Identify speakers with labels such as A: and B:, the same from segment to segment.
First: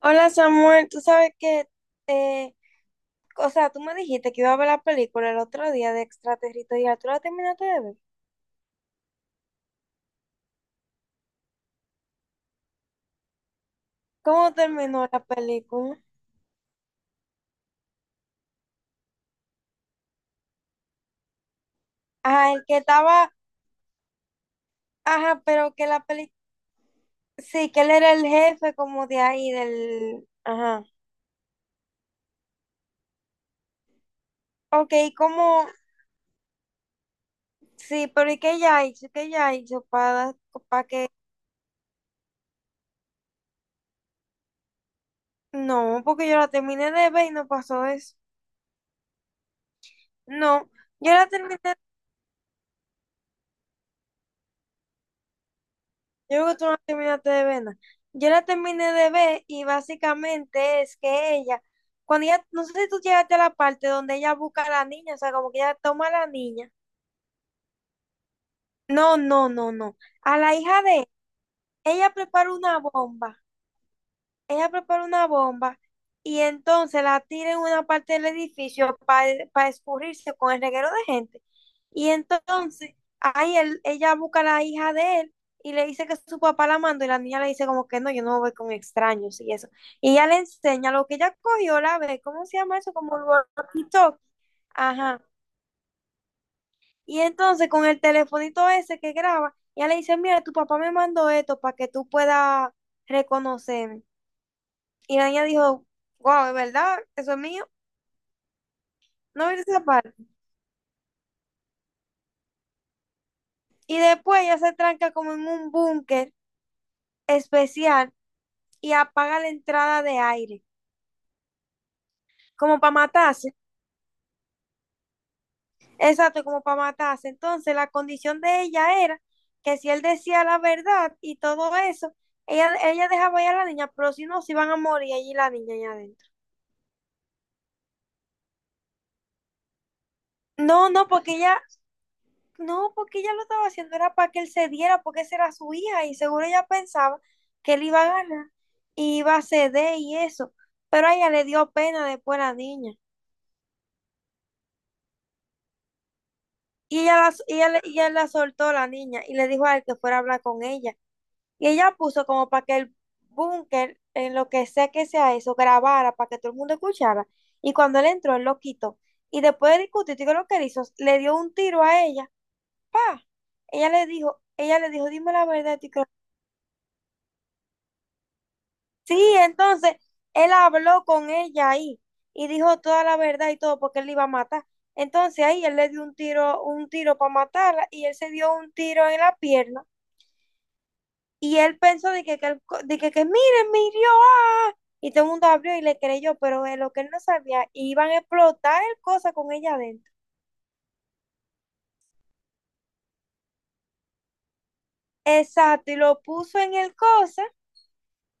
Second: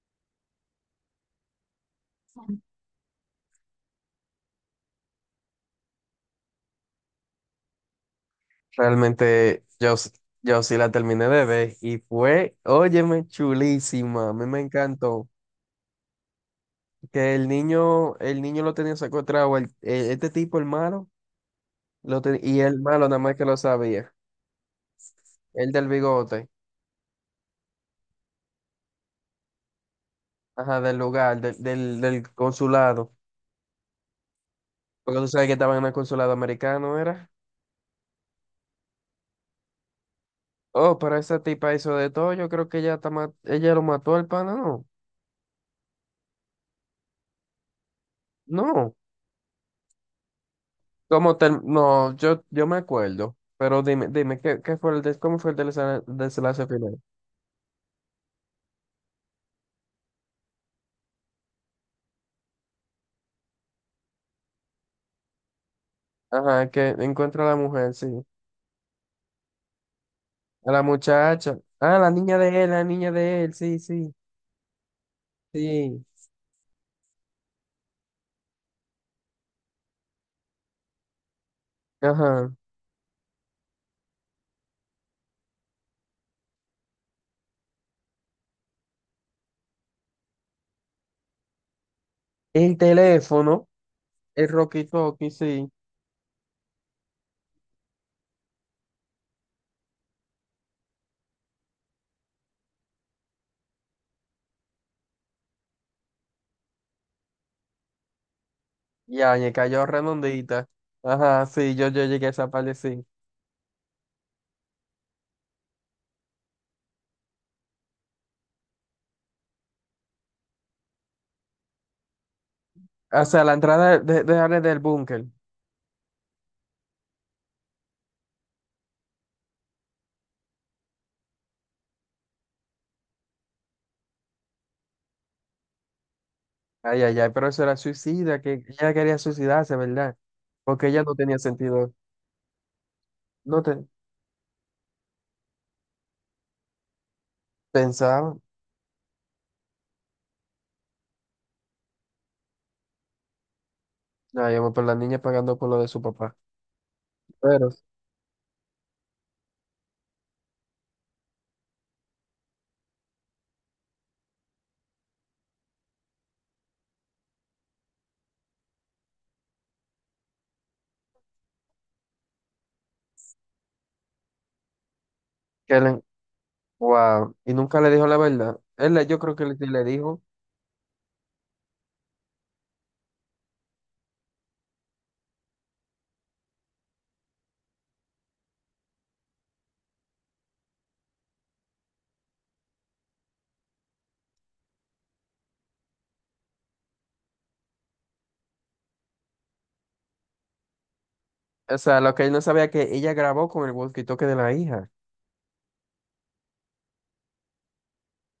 A: Hola Samuel, tú sabes que, eh, o sea, tú me dijiste que iba a ver la película el otro día de Extraterritorial, ¿tú la terminaste de ver?
B: Realmente, yo sí la terminé de ver y fue, óyeme, chulísima, a mí
A: ¿Cómo
B: me
A: terminó la
B: encantó.
A: película?
B: Que el niño lo tenía secuestrado, este tipo, el malo,
A: Ah,
B: y
A: el que
B: el malo nada
A: estaba,
B: más que lo sabía,
A: ajá,
B: el
A: pero que
B: del
A: la película,
B: bigote,
A: sí, que él era el jefe como de ahí, del,
B: ajá,
A: ajá.
B: del lugar, del consulado,
A: Ok,
B: porque tú sabes que
A: ¿cómo?
B: estaba en el consulado americano, ¿era?
A: Sí, pero ¿y qué ella hizo? ¿Qué ella hizo para
B: Oh,
A: que?
B: pero esa tipa hizo de todo, yo creo que ella, ella lo mató al pana, no,
A: No, porque yo la terminé de ver y no pasó eso.
B: no.
A: No, yo la
B: Como
A: terminé.
B: tal, no, yo me acuerdo, pero dime, dime, ¿qué, qué fue el des- cómo fue el
A: Yo creo que tú
B: desenlace
A: no la
B: final?
A: terminaste de ver. Nada. Yo la terminé de ver y básicamente es que ella, cuando ella, no sé si tú llegaste a la parte donde ella busca a la niña, o sea, como que ella toma a la
B: Ajá,
A: niña.
B: que encuentra a la mujer, sí.
A: No, no, no, no. A la
B: A la
A: hija de
B: muchacha. Ah, la
A: ella
B: niña
A: prepara
B: de él,
A: una
B: la niña
A: bomba.
B: de él, sí, sí,
A: Ella prepara una bomba
B: sí.
A: y entonces la tira en una parte del edificio para escurrirse con el reguero de gente. Y
B: Ajá.
A: entonces ahí ella busca a la hija de él y le dice que su papá la mandó y la niña le dice como que no, yo no voy con extraños y eso. Y ella le enseña lo que ella cogió, la ve, ¿cómo se
B: El
A: llama eso? Como el
B: teléfono,
A: walkie-talkie.
B: el Rocky
A: Ajá.
B: Talkie, sí.
A: Y entonces con el telefonito ese que graba, ella le dice, mira, tu papá me mandó esto para que tú puedas reconocer, y la niña dijo, wow, ¿es verdad? ¿Eso es mío?
B: Ya,
A: No
B: me
A: viste esa
B: cayó
A: parte.
B: redondita. Ajá, sí, yo llegué a esa parte, sí.
A: Y después ella se tranca como en un búnker especial y apaga la entrada de aire, como para
B: O sea, la
A: matarse.
B: entrada Ale, del búnker.
A: Exacto, como para matarse. Entonces la condición de ella era que si él decía la verdad y todo eso, ella dejaba ir a la niña, pero si no, se iban a morir allí la niña allá adentro.
B: Ay, ay, ay, pero eso era suicida, que ella quería suicidarse, ¿verdad? Porque
A: No,
B: ella
A: no,
B: no
A: porque
B: tenía
A: ella.
B: sentido.
A: No, porque ella lo
B: No
A: estaba
B: te
A: haciendo, era para que él se diera, porque esa era su hija y seguro ella pensaba que él iba a
B: pensaba.
A: ganar y iba a ceder y eso. Pero a ella le dio pena después la niña.
B: Ya, yo voy por la niña pagando por lo de su papá.
A: Y
B: Pero,
A: ella la soltó la niña y le dijo a él que fuera a hablar con ella. Y ella puso como para que el búnker, en lo que sea eso, grabara para que todo el mundo escuchara. Y cuando él entró, él lo quitó. Y después de discutir, ¿qué es lo que él hizo? Le dio un tiro a ella. ¡Pa! Ella le dijo, dime la verdad,
B: que
A: y
B: le- wow. Y nunca le dijo la verdad. Él,
A: sí,
B: yo creo que sí le
A: entonces
B: dijo.
A: él habló con ella ahí y dijo toda la verdad y todo porque él la iba a matar. Entonces ahí él le dio un tiro para matarla y él se dio un tiro en la pierna y él pensó de que, él co- de que, miren, me hirió, ¡ah! Y todo el mundo abrió y le creyó, pero de lo que él no sabía, iban a explotar el cosa con ella adentro.
B: O sea, lo que él no sabía que ella grabó con el walkie-talkie de la hija.
A: Exacto, y lo puso en el cosa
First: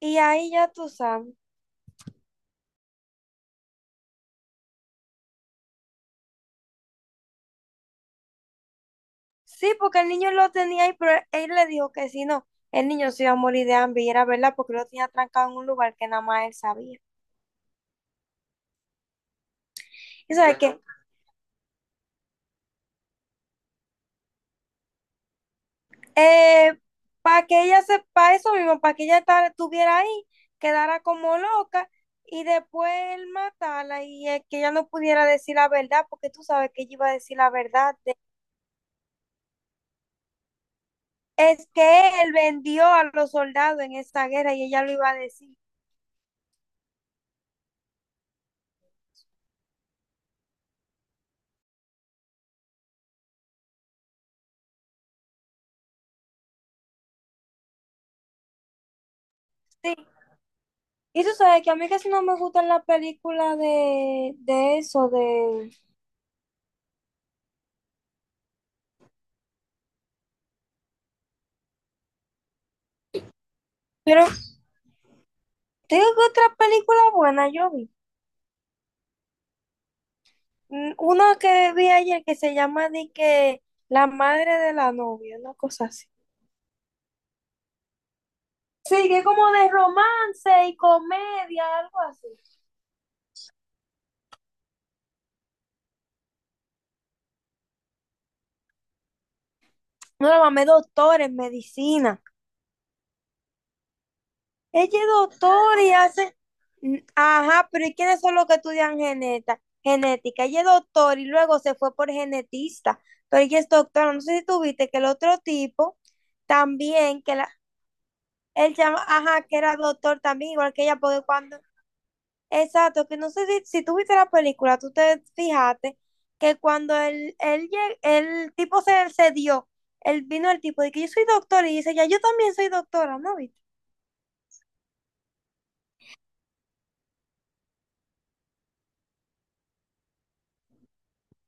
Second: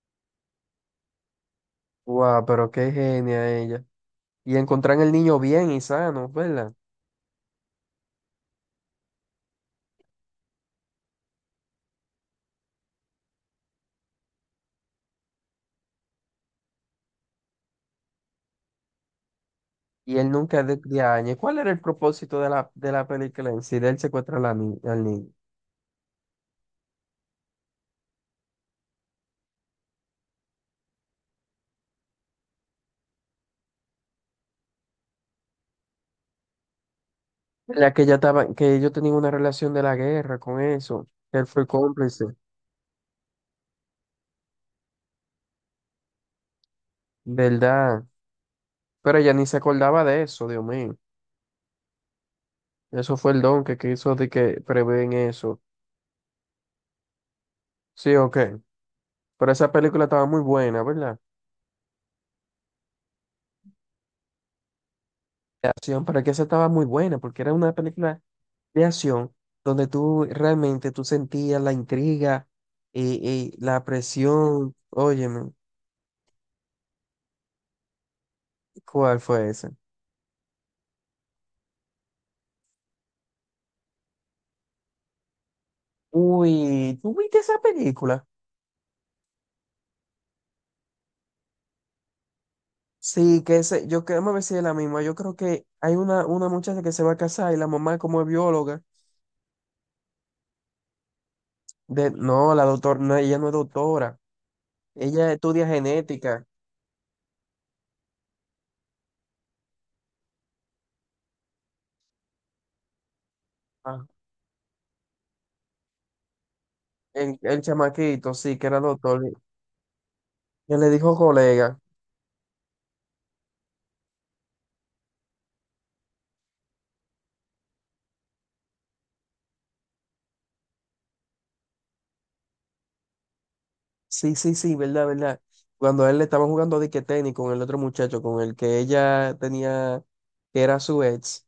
A: y ahí ya tú sabes.
B: Wow, pero qué genia ella. Y encontrar el niño bien y sano, ¿verdad?
A: Sí, porque el niño lo tenía ahí, pero él le dijo que si no, el niño se iba a morir de hambre y era verdad porque lo tenía trancado en un lugar que nada más él sabía.
B: Y él
A: Y sabes
B: nunca de,
A: que
B: de añe. ¿Cuál era el propósito de la película en sí? De él secuestra a la ni- al niño.
A: para que ella sepa eso mismo, para que estuviera ahí, quedara como loca y después él matarla y que ella no pudiera decir la verdad, porque tú sabes que ella iba a decir la
B: La
A: verdad.
B: que ya estaba, que ellos tenían una relación de la guerra con eso. Él fue
A: Es que
B: cómplice,
A: él vendió a los soldados en esta guerra y ella lo iba a decir.
B: ¿verdad? Pero ella ni se acordaba de eso, Dios mío. Eso fue el don que quiso de que prevén eso. Sí, ok. Pero esa
A: Sí,
B: película estaba muy buena, ¿verdad?
A: y tú sabes que a mí casi no me gustan las películas de eso,
B: De
A: de...
B: acción, pero que esa estaba muy buena, porque era una película de acción donde tú realmente tú sentías la intriga y la
A: Pero
B: presión. Óyeme,
A: tengo otra película buena, yo vi.
B: ¿cuál fue esa?
A: Una que vi ayer que se llama de que La madre de la novia, una cosa así.
B: Uy, ¿tú viste esa película?
A: Sí, que es como de romance y comedia, algo así.
B: Sí, que ese, yo creo, me ver si es la misma. Yo creo que hay una muchacha que se va a casar y la mamá como es bióloga.
A: No, la mamé doctor en medicina.
B: No, la doctora, no, ella no es doctora.
A: Ella es
B: Ella estudia
A: doctora y hace.
B: genética.
A: Ajá, pero ¿y quiénes son los que estudian genética? Ella es doctora y luego se fue por genetista, pero ella es doctora. No sé si tú viste que el otro tipo también, que
B: El,
A: la,
B: el chamaquito, sí, que
A: él
B: era
A: llama,
B: doctor,
A: ajá, que era doctor también, igual
B: que
A: que
B: le
A: ella,
B: dijo
A: porque cuando.
B: colega.
A: Exacto, que no sé si, si tú viste la película, tú te fijaste que cuando el tipo se dio, él vino el tipo de que yo soy doctor y dice, ya yo también soy doctora, ¿no viste?
B: Sí, sí, sí, verdad, verdad. Cuando a él le estaban jugando dique tenis con el otro muchacho, con el que ella tenía, que era su ex,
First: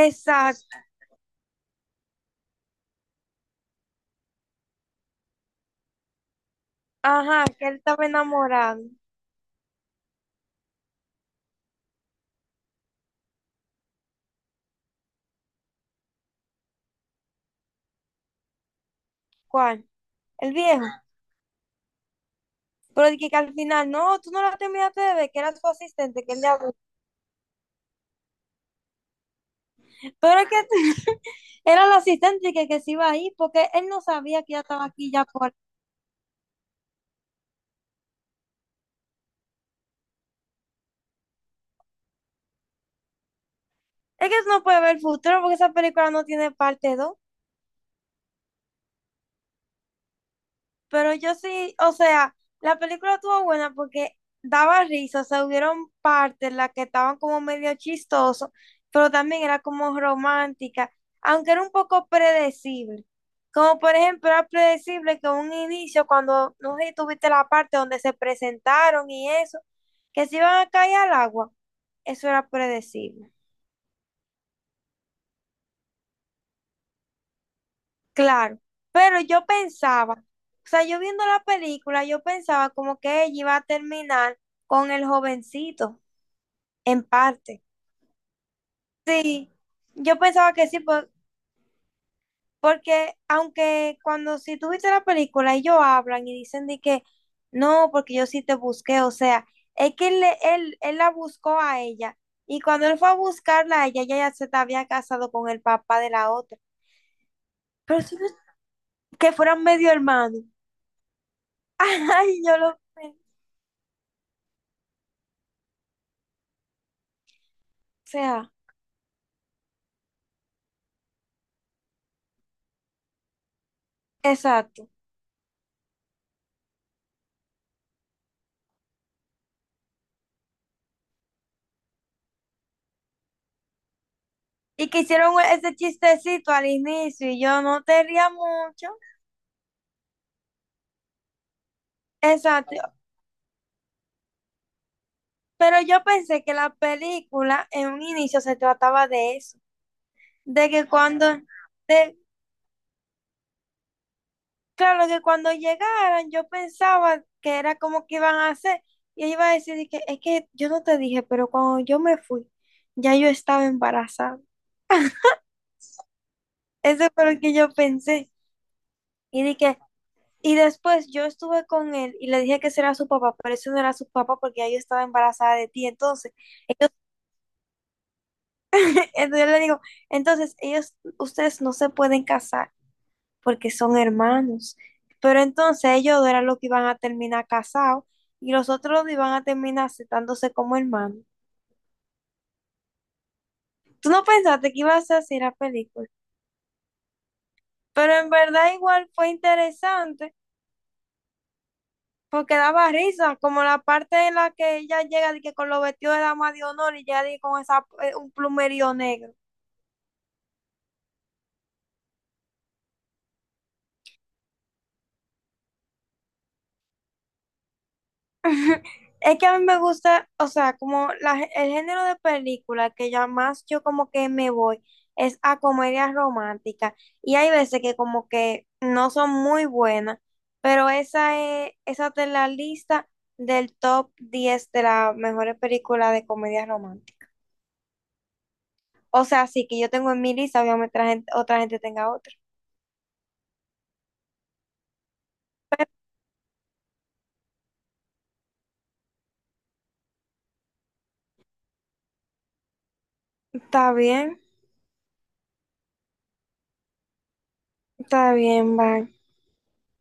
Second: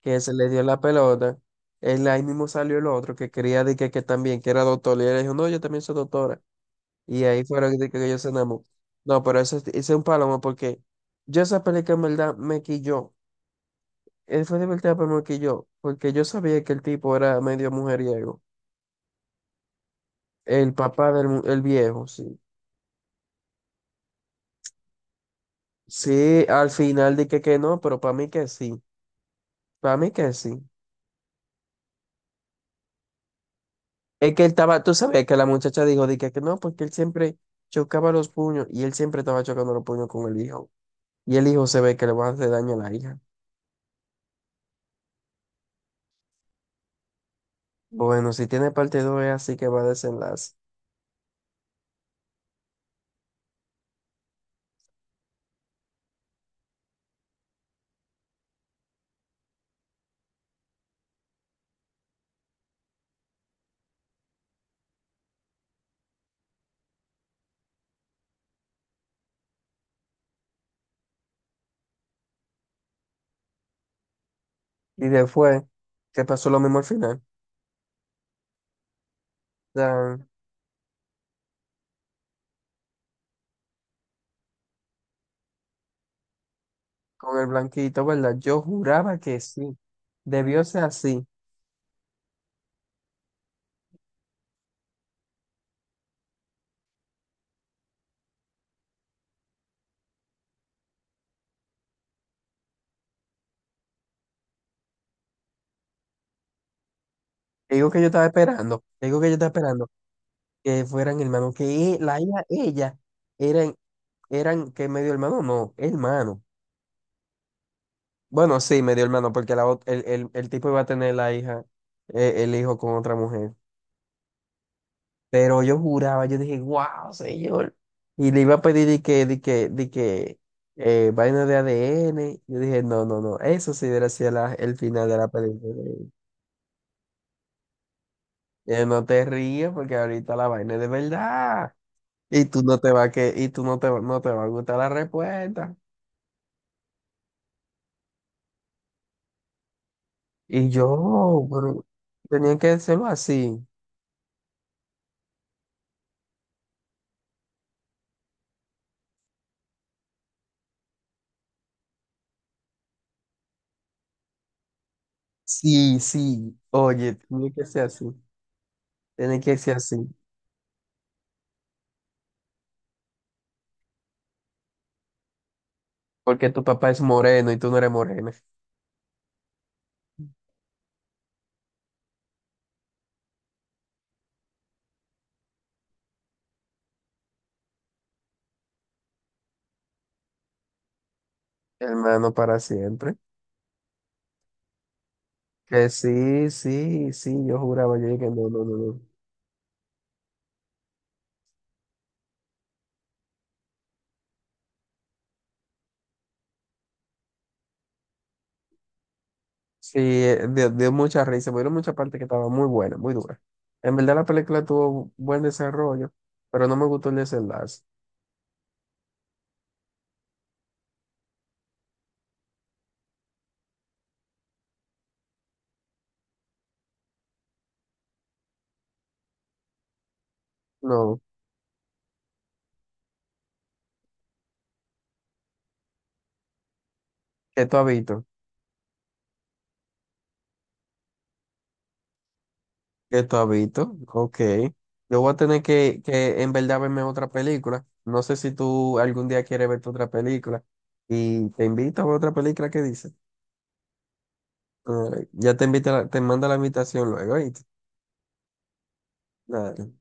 B: que se le dio la pelota, él ahí mismo salió el otro que quería dique que también, que era doctor, y él le dijo, no, yo también soy doctora. Y ahí
A: Ajá, que él
B: fueron de que
A: estaba
B: ellos se enamoraron.
A: enamorado.
B: No, pero eso es ese es un palomo porque yo esa película en verdad me quilló. Él fue divertida, pero me quilló, porque yo sabía que el tipo era medio mujeriego.
A: ¿Cuál? El
B: El
A: viejo.
B: papá el viejo, sí.
A: Pero de que al final, no, tú no la terminaste de ver, que era su asistente, que él
B: Sí,
A: le
B: al
A: habló.
B: final dije que no, pero para mí que sí. Para mí que
A: Pero es
B: sí.
A: que era el asistente que se iba a ir, porque él no
B: Es que
A: sabía
B: él
A: que ya
B: estaba,
A: estaba
B: tú
A: aquí
B: sabes
A: ya
B: que la
A: por...
B: muchacha dijo, dije que no, porque él siempre chocaba los puños y él siempre estaba chocando los puños con el hijo. Y el hijo se ve que le va a hacer daño a la hija.
A: Es que eso no puede ver el futuro, porque esa película no tiene parte dos.
B: Bueno, si tiene parte 2 es así que va a desenlace.
A: Pero yo sí, o sea, la película estuvo buena porque daba risa, o sea, hubieron partes en las que estaban como medio chistoso, pero también era como romántica, aunque era un poco predecible. Como por ejemplo, era predecible que un inicio, cuando, no sé si tuviste la parte donde se presentaron y eso, que se iban a caer al agua, eso era predecible.
B: Y después, que pasó lo mismo al final.
A: Claro, pero yo
B: O
A: pensaba,
B: sea,
A: o sea, yo viendo la película, yo pensaba como que ella iba a terminar con el jovencito, en
B: con el
A: parte.
B: blanquito, ¿verdad? Yo juraba que
A: Sí,
B: sí.
A: yo pensaba
B: Debió
A: que sí,
B: ser así.
A: porque aunque cuando si tú viste la película, ellos hablan y dicen de que no, porque yo sí te busqué, o sea, es que él la buscó a ella y cuando él fue a buscarla a ella, ella ya se te había casado con el papá de la otra,
B: Te digo que
A: pero
B: yo estaba esperando. Te digo que
A: que
B: yo estaba
A: fueran
B: esperando.
A: medio hermanos.
B: Que fueran hermanos, la
A: Ay,
B: hija,
A: yo lo
B: ella,
A: pensé. O
B: eran, eran que medio hermano, no, hermano.
A: sea,
B: Bueno, sí, medio hermano, porque la, ot- el tipo iba a tener la hija, el hijo con otra mujer.
A: exacto.
B: Pero yo juraba, yo dije, wow, señor. Y le iba a pedir de que, vaina de ADN. Yo dije, no, no, no, eso sí hubiera sido el
A: Y que
B: final de la
A: hicieron ese
B: película.
A: chistecito al inicio y yo no te ría mucho.
B: No te rías porque ahorita la vaina es de verdad.
A: Exacto.
B: Y tú no te, va- no te va a gustar la respuesta.
A: Pero yo pensé que la película en un inicio se trataba de eso.
B: Y
A: De que cuando,
B: yo, pero
A: de,
B: tenía que hacerlo así.
A: claro, que cuando llegaran yo pensaba que era como que iban a hacer. Y ella iba a decir de que es que yo no te dije, pero cuando yo me fui, ya yo estaba embarazada.
B: Sí, sí,
A: Eso
B: oye,
A: fue lo
B: tenía
A: que
B: que
A: yo
B: ser así.
A: pensé.
B: Tenía
A: Y
B: que ser
A: dije,
B: así.
A: y después yo estuve con él y le dije que ese era su papá, pero ese no era su papá porque ya yo estaba embarazada de ti. Entonces,
B: Porque tu papá
A: ellos-
B: es moreno y tú no eres morena.
A: entonces yo le digo, entonces ellos, ustedes no se pueden casar porque son hermanos. Pero entonces ellos dos eran los que iban a terminar casados y los otros dos iban a terminar aceptándose como hermanos.
B: Hermano para siempre.
A: Tú no pensaste que ibas a hacer la
B: Que
A: película,
B: sí, sí, sí, yo juraba, yo
A: pero
B: dije,
A: en
B: no, no,
A: verdad
B: no, no.
A: igual fue interesante. Porque daba risa, como la parte en la que ella llega de que con los vestidos de dama de honor y llega de que con esa, un plumerío negro.
B: Sí, dio mucha risa, pero mucha parte que estaba muy buena, muy dura. En verdad la película tuvo buen desarrollo, pero no me gustó el desenlace.
A: Es que a mí me gusta, o sea, como la el género de película que ya más yo como que me voy es a comedias románticas. Y hay veces que como que no son muy buenas, pero
B: No,
A: esa es, esa está en la lista del top 10 de las mejores películas de comedias románticas.
B: ¿que tú has visto?
A: O sea, sí que yo tengo en mi lista, obviamente la gente- otra gente tenga otra.
B: Que tú has visto. Ok. Yo voy a tener que en verdad verme otra película. No sé si tú algún día quieres verte otra película. Y te invito a ver otra película que dice.
A: Está bien,
B: Ya te invita, te manda la invitación luego, ¿oíste?
A: está bien, va.
B: Nada.